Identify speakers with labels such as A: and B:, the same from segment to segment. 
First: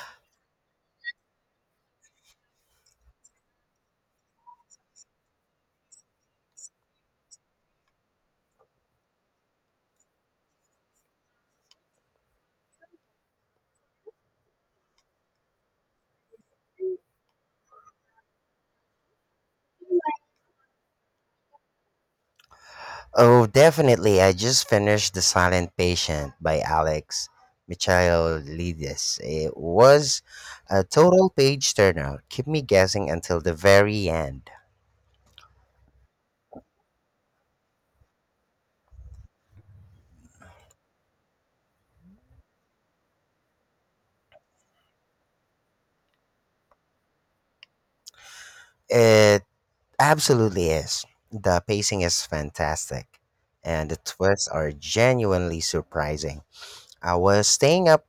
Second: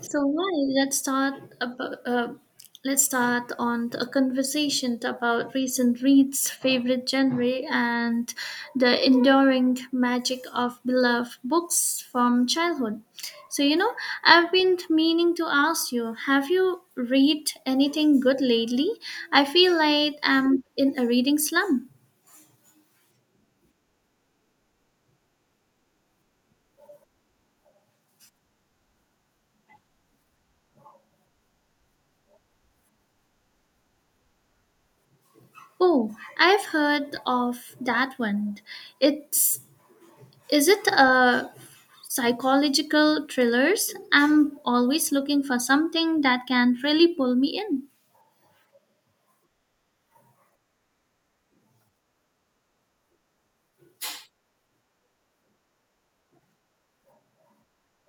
A: So why? Let's start about, uh, let's start on a conversation about recent reads, favorite genre, and the enduring magic of beloved books from childhood. So you know, I've been meaning to ask you: have you read anything good lately? I feel like I'm in a reading slump.
B: Oh, definitely. I just finished The Silent Patient by Alex Michailidis. It was a total page turner. Keep me guessing until the very end.
A: Oh, I've heard of that one. It's Is it a psychological thrillers? I'm always looking for something that can really pull me in.
B: It absolutely is. The pacing is fantastic, and the twists are genuinely surprising. I was staying up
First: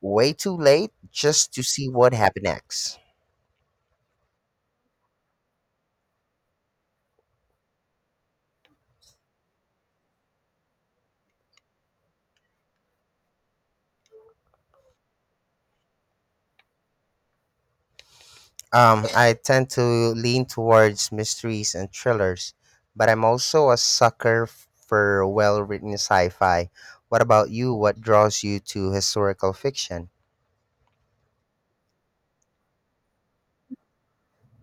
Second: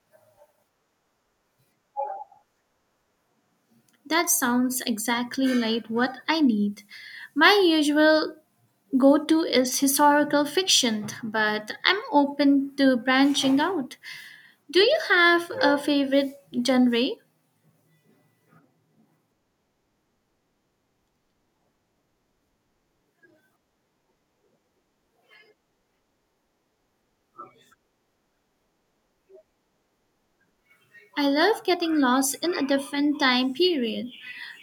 B: way too late just to see what happened next.
A: That sounds exactly like what I need. My usual go to is historical fiction, but I'm open to branching out. Do you have a favorite genre?
B: I tend to lean towards mysteries and thrillers, but I'm also a sucker for well written sci fi. What about you? What draws you to historical fiction?
A: I love getting lost in a different time period,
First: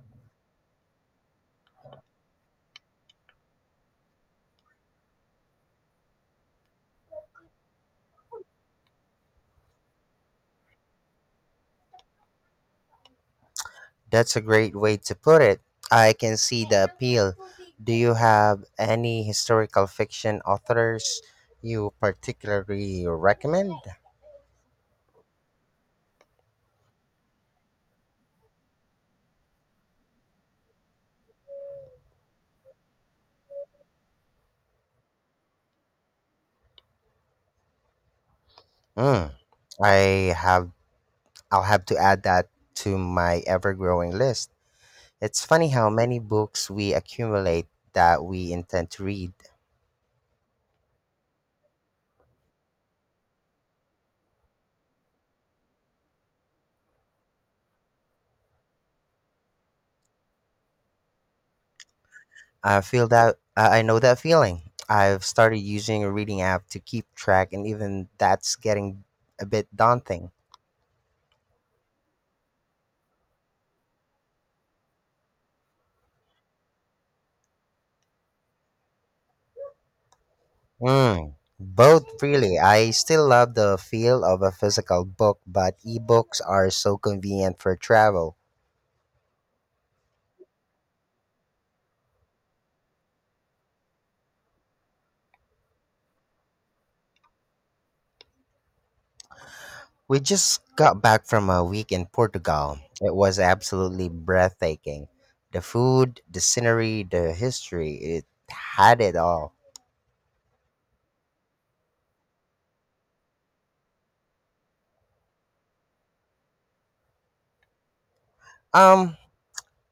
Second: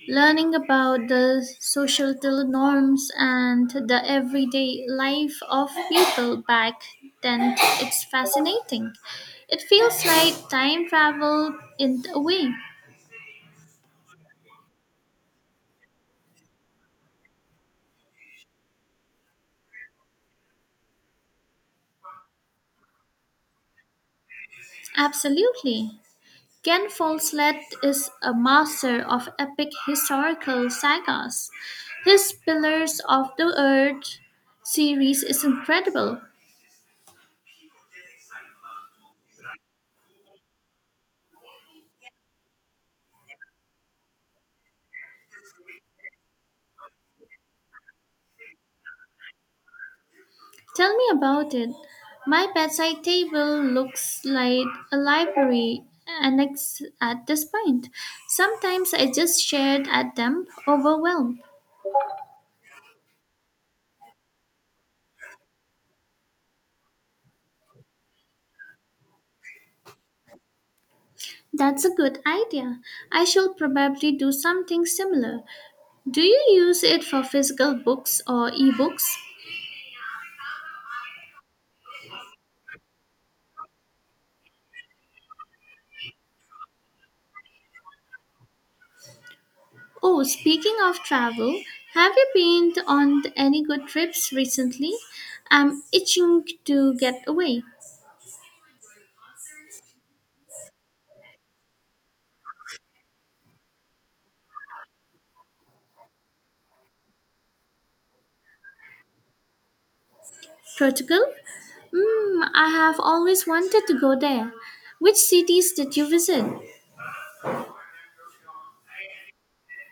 A: learning about the societal norms and the everyday life of people back then. It's fascinating. It feels like time travel in a way.
B: That's a great way to put it. I can see the appeal. Do you have any historical fiction authors you particularly recommend?
A: Absolutely. Ken Follett is a master of epic historical sagas. His Pillars of the Earth series is incredible.
B: Mm, I have I'll have to add that to my ever-growing list. It's funny how many books we accumulate that we intend to read.
A: Tell me about it. My bedside table looks like a library annex at this point. Sometimes I just stared at them, overwhelmed.
B: I feel that I know that feeling. I've started using a reading app to keep track, and even that's getting a bit daunting.
A: That's a good idea. I shall probably do something similar. Do you use it for physical books or ebooks?
B: Mm, Both, really. I still love the feel of a physical book, but ebooks are so convenient for travel.
A: Oh, speaking of travel, have you been on any good trips recently? I'm itching to get away.
B: We just got back from a week in Portugal. It was absolutely breathtaking. The food, the scenery, the history, it had it all.
A: Portugal? Mm, I have always wanted to go there. Which cities did you visit?
B: Um,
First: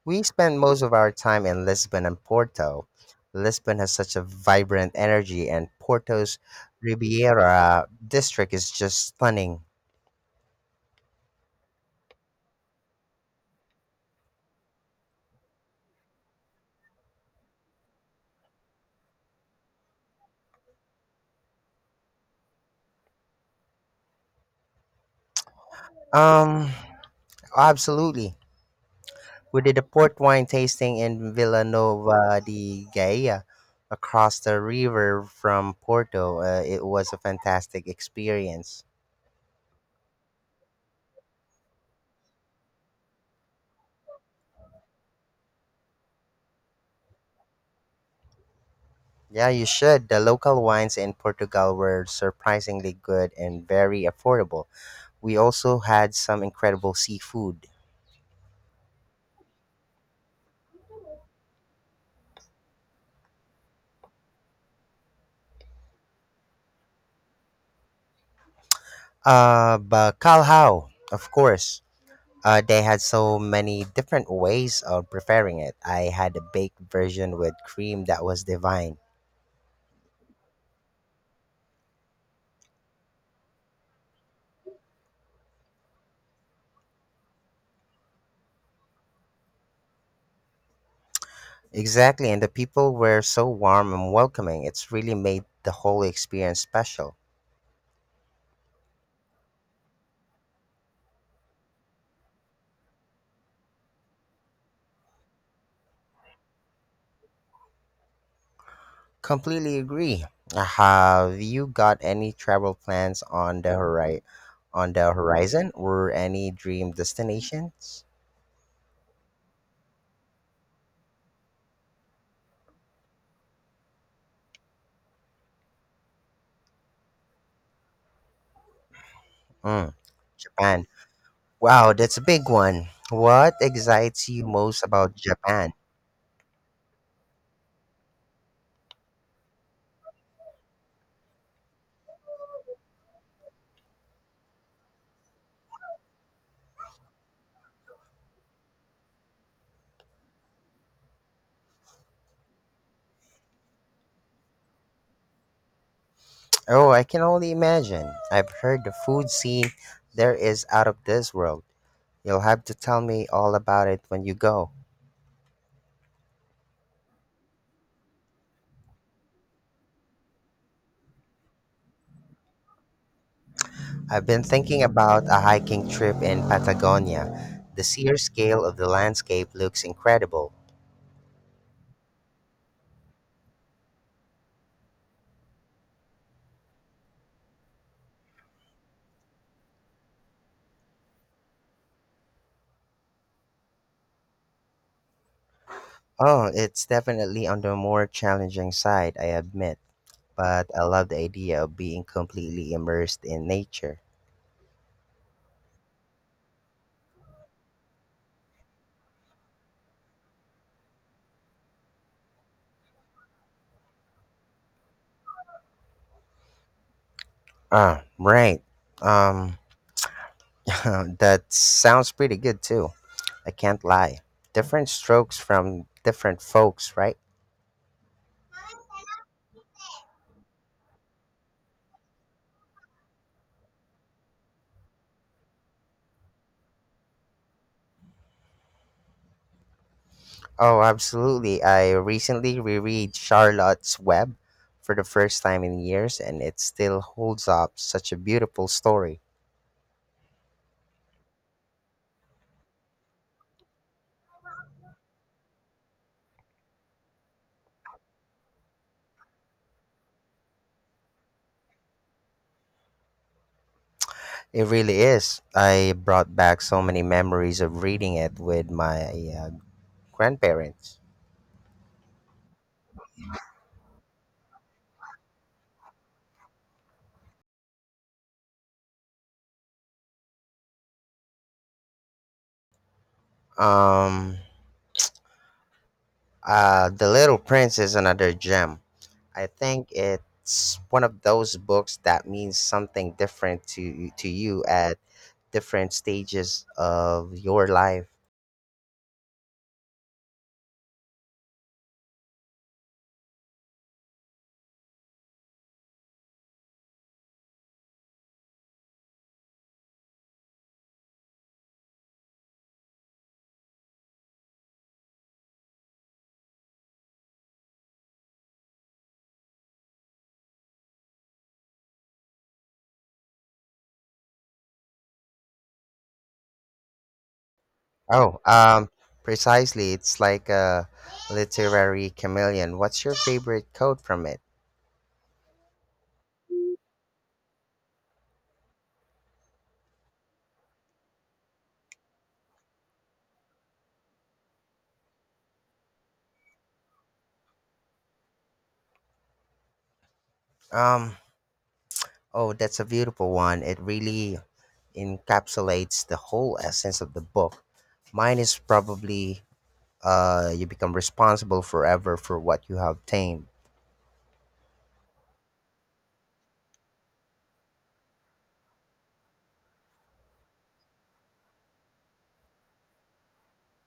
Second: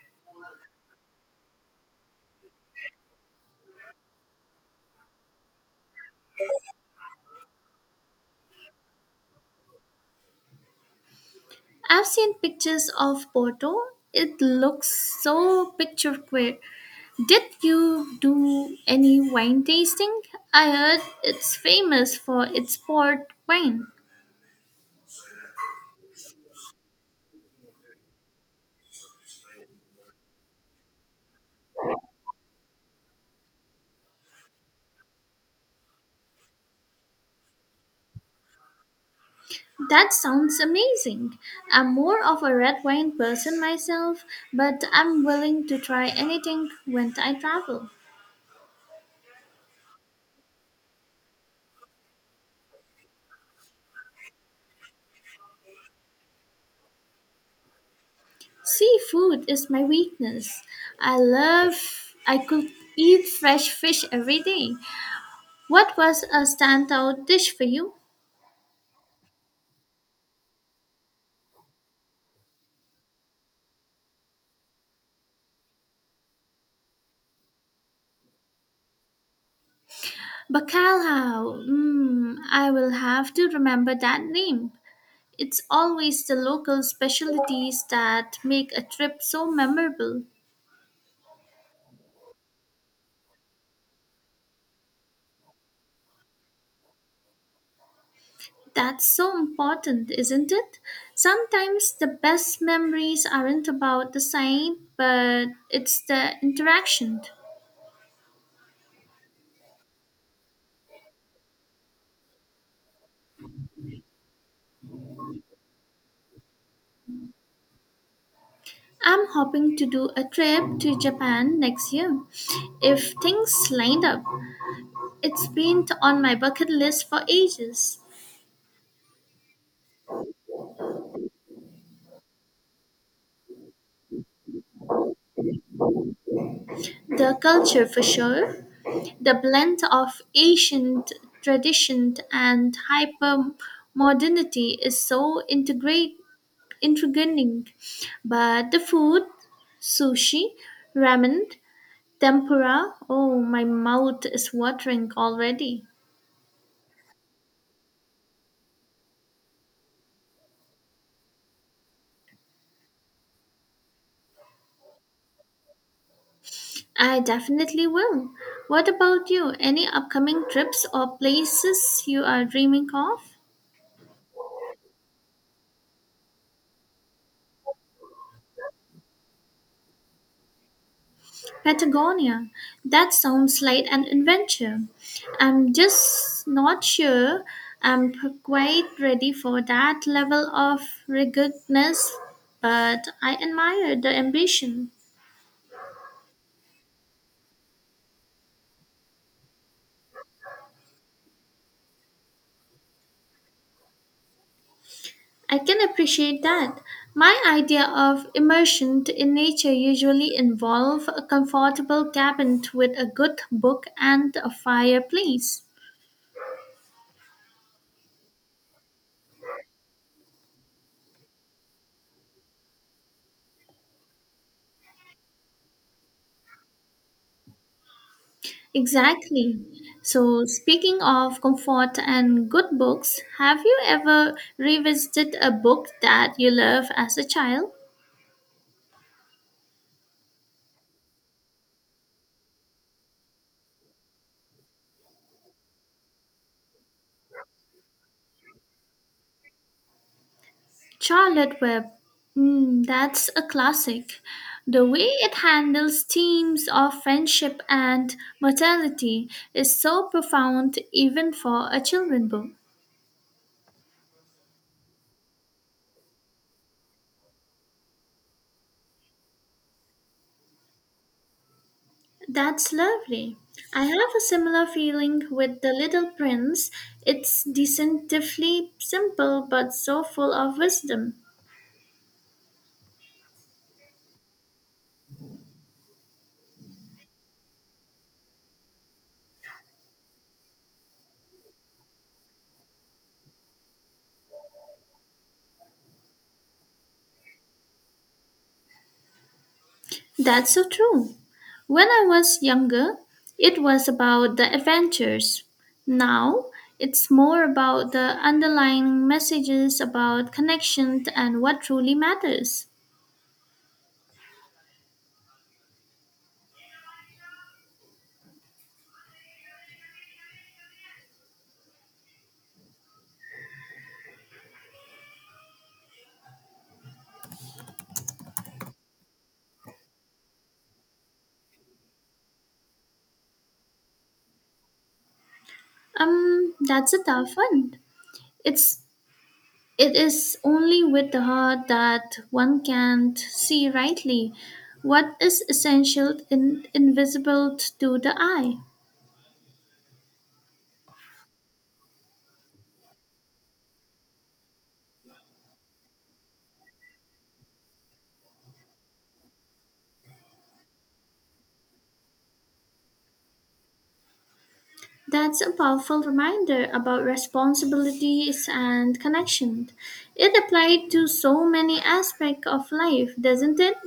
B: We spend most of our time in Lisbon and Porto. Lisbon has such a vibrant energy, and Porto's Ribeira district is just stunning.
A: I've seen pictures of Porto. It looks so picturesque. Did you do any wine tasting? I heard it's famous for its port wine.
B: Um, Absolutely. We did a port wine tasting in Vila Nova de Gaia across the river from Porto. It was a fantastic experience.
A: That sounds amazing. I'm more of a red wine person myself, but I'm willing to try anything when I travel.
B: Yeah, you should. The local wines in Portugal were surprisingly good and very affordable. We also had some incredible seafood.
A: Seafood is my weakness. I could eat fresh fish every day. What was a standout dish for you?
B: But Calhoun, of course. They had so many different ways of preparing it. I had a baked version with cream that was divine.
A: Bacalhau. Mm, I will have to remember that name. It's always the local specialties that make a trip so memorable.
B: Exactly, and the people were so warm and welcoming. It's really made the whole experience special.
A: That's so important, isn't it? Sometimes the best memories aren't about the sight, but it's the interaction.
B: Completely agree. Have you got any travel plans on the on the horizon or any dream destinations?
A: I'm hoping to do a trip to Japan next year if things lined up. It's been on my bucket list for ages.
B: Mm, Japan. Wow, that's a big one. What excites you most about Japan?
A: The culture, for sure, the blend of ancient tradition and hyper modernity is so intriguing. But the food, sushi, ramen, tempura, oh, my mouth is watering already.
B: Oh, I can only imagine. I've heard the food scene there is out of this world. You'll have to tell me all about it when you go.
A: I definitely will. What about you? Any upcoming trips or places you are dreaming of?
B: I've been thinking about a hiking trip in Patagonia. The sheer scale of the landscape looks incredible.
A: Patagonia. That sounds like an adventure. I'm just not sure quite ready for that level of ruggedness, but I admire the ambition.
B: Oh, it's definitely on the more challenging side, I admit, but I love the idea of being completely immersed in nature.
A: I can appreciate that. My idea of immersion in nature usually involve a comfortable cabin with a good book and a fireplace.
B: Ah, right. Um, that sounds pretty good too. I can't lie. Different strokes from different folks, right?
A: Exactly. So speaking of comfort and good books, have you ever revisited a book that you loved as a child?
B: Oh, absolutely. I recently reread Charlotte's Web for the first time in years, and it still holds up such a beautiful story.
A: Charlotte Web, mm, that's a classic. The way it handles themes of friendship and mortality is so profound, even for a children book.
B: It really is. I brought back so many memories of reading it with my uh, grandparents.
A: That's lovely. I have a similar feeling with The Little Prince. It's deceptively simple but so full of wisdom.
B: Um, The Little Prince is another gem. I think it's one of those books that means something different to you at different stages of your life.
A: That's so true. When I was younger, it was about the adventures. Now, it's more about the underlying messages about connection and what truly matters.
B: Oh, um, Precisely. It's like a literary chameleon. What's your favorite quote from it?
A: That's a tough one. It's it is only with the heart that one can see rightly what is essential and invisible to the eye.
B: Um, oh, that's a beautiful one. It really encapsulates the whole essence of the book. Mine is probably you become responsible forever for what you have tamed.
A: That's a powerful reminder about responsibilities and connection. It applied to so many aspects of life, doesn't it?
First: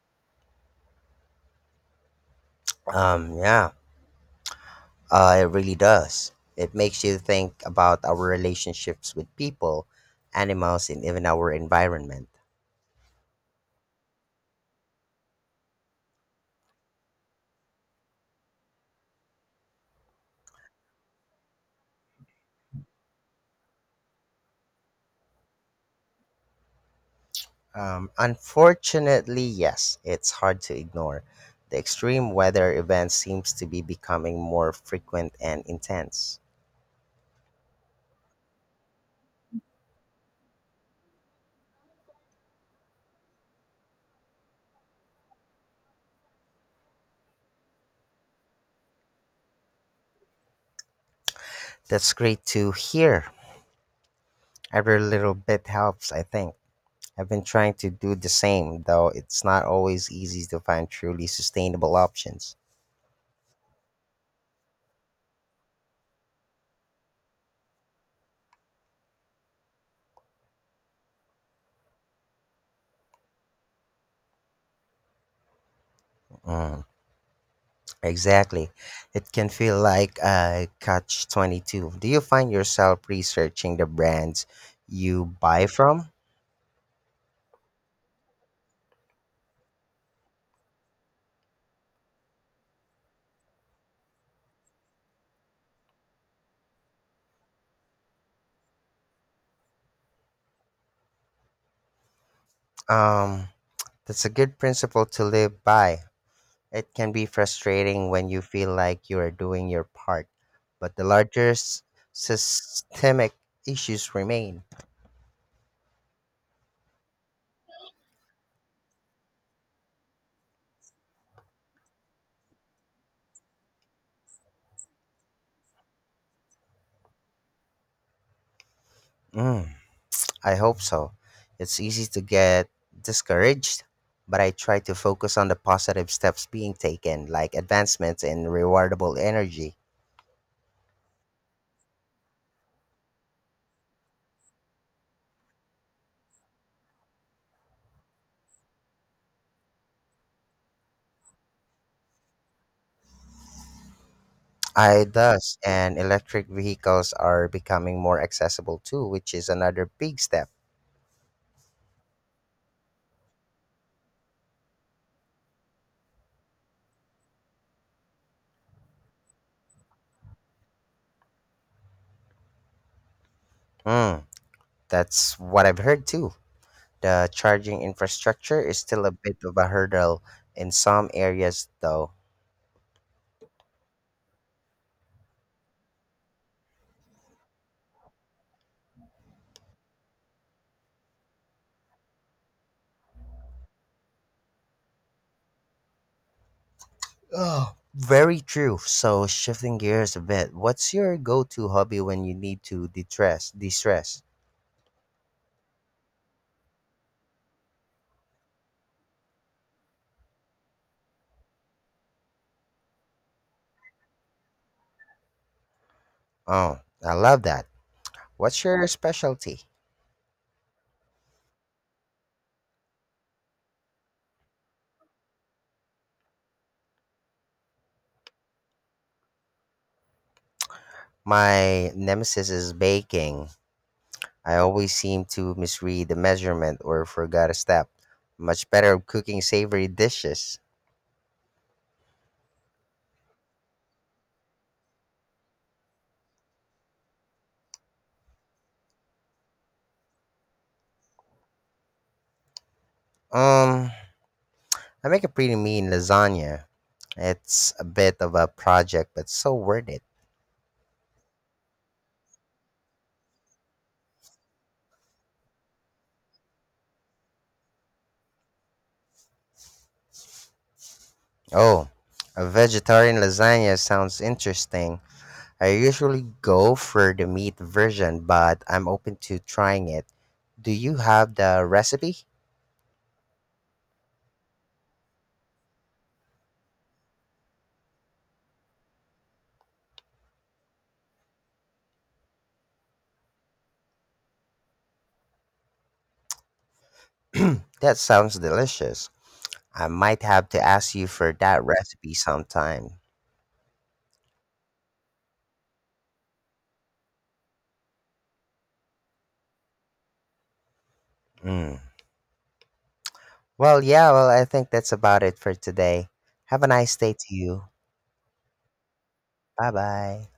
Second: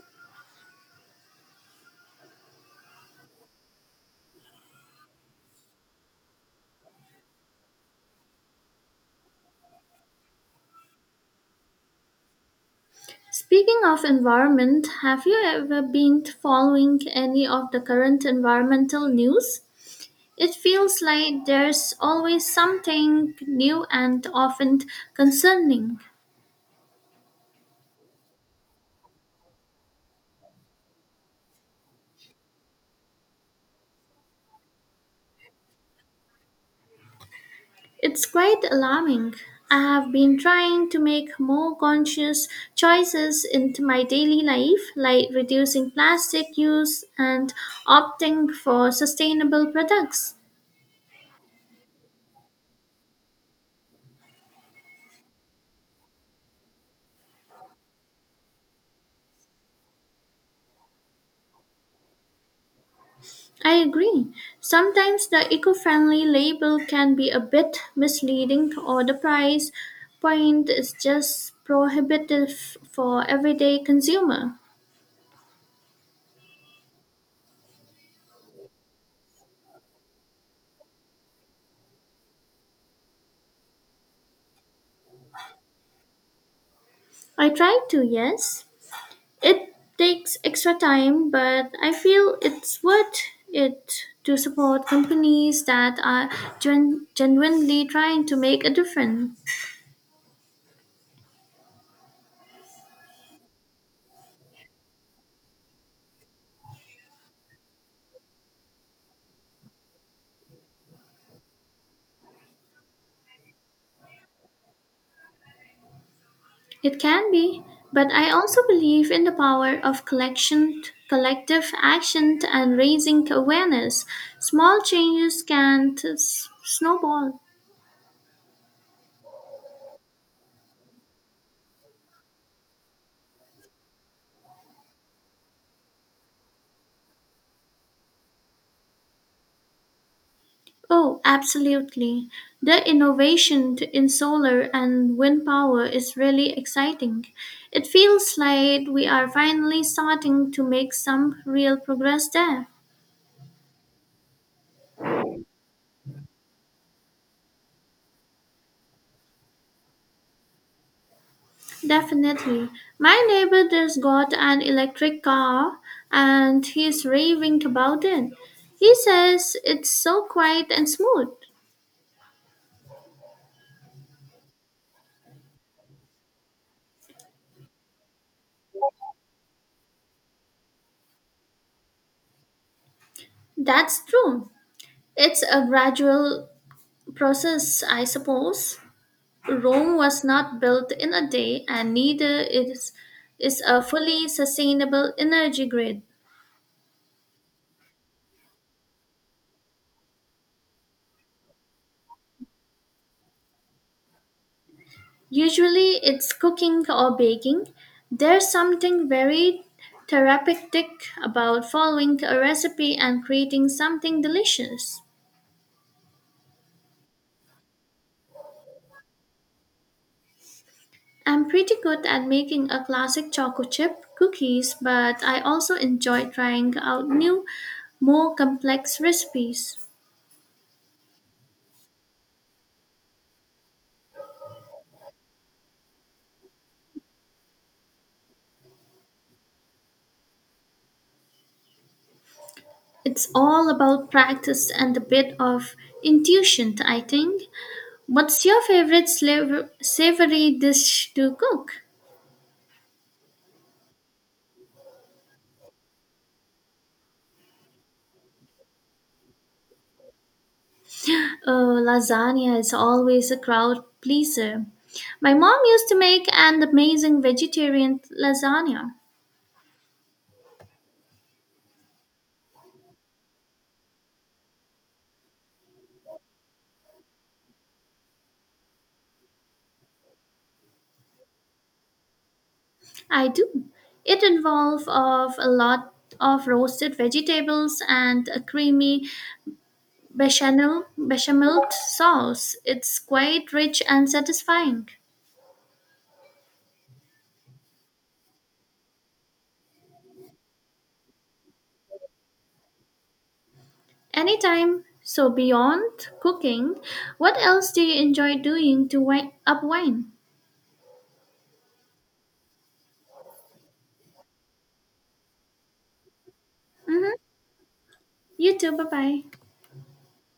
B: Yeah, it really does. It makes you think about our relationships with people, animals, and even our environment.
A: Speaking of environment, have you ever been following any of the current environmental news? It feels like there's always something new and often concerning.
B: Unfortunately, yes, it's hard to ignore. The extreme weather event seems to be becoming more frequent and intense.
A: It's quite alarming. I have been trying to make more conscious choices into my daily life, like reducing plastic use and opting for sustainable products.
B: That's great to hear. Every little bit helps, I think. I've been trying to do the same, though it's not always easy to find truly sustainable options.
A: I agree. Sometimes the eco friendly label can be a bit misleading, or the price point is just prohibitive for everyday consumer.
B: Mm, exactly. It can feel like a catch 22. Do you find yourself researching the brands you buy from?
A: I try to, yes. It takes extra time, but I feel it's worth it to support companies that are genuinely trying to make a difference.
B: Um, that's a good principle to live by. It can be frustrating when you feel like you are doing your part, but the larger systemic issues remain.
A: It can be, but I also believe in the power of collective action, and raising awareness. Small changes can snowball.
B: Mm, I hope so. It's easy to get discouraged, but I try to focus on the positive steps being taken, like advancements in rewardable energy.
A: Oh, absolutely. The innovation in solar and wind power is really exciting. It feels like we are finally starting to make some real progress there.
B: I thus and electric vehicles are becoming more accessible too, which is another big step.
A: Definitely. My neighbor just got an electric car and he's raving about it. He says it's so quiet and smooth.
B: Mm, that's what I've heard too. The charging infrastructure is still a bit of a hurdle in some areas, though.
A: That's true. It's a gradual process, I suppose. Rome was not built in a day, and neither is a fully sustainable energy grid.
B: Oh, very true. So, shifting gears a bit, what's your go-to hobby when you need to de-stress? De-stress.
A: Usually, it's cooking or baking. There's something very therapeutic about following a recipe and creating something delicious.
B: Oh, I love that. What's your specialty?
A: I'm pretty good at making a classic chocolate chip cookies, but I also enjoy trying out new, more complex recipes.
B: My nemesis is baking. I always seem to misread the measurement or forgot a step. Much better at cooking savory dishes.
A: It's all about practice and a bit of intuition, I think. What's your favorite savory dish to cook?
B: Um, I make a pretty mean lasagna. It's a bit of a project, but so worth it.
A: Oh, lasagna is always a crowd pleaser. My mom used to make an amazing vegetarian lasagna.
B: Oh, a vegetarian lasagna sounds interesting. I usually go for the meat version, but I'm open to trying it. Do you have the recipe?
A: I do. It involves of a lot of roasted vegetables and a creamy bechamel sauce. It's quite rich and satisfying.
B: That sounds delicious. I might have to ask you for that recipe sometime.
A: Anytime. So beyond cooking, what else do you enjoy doing to wind up wine?
B: Mm. Well, I think that's about it for today. Have a nice
A: Mm-hmm.
B: day to you.
A: You too. Bye bye.
B: Bye bye.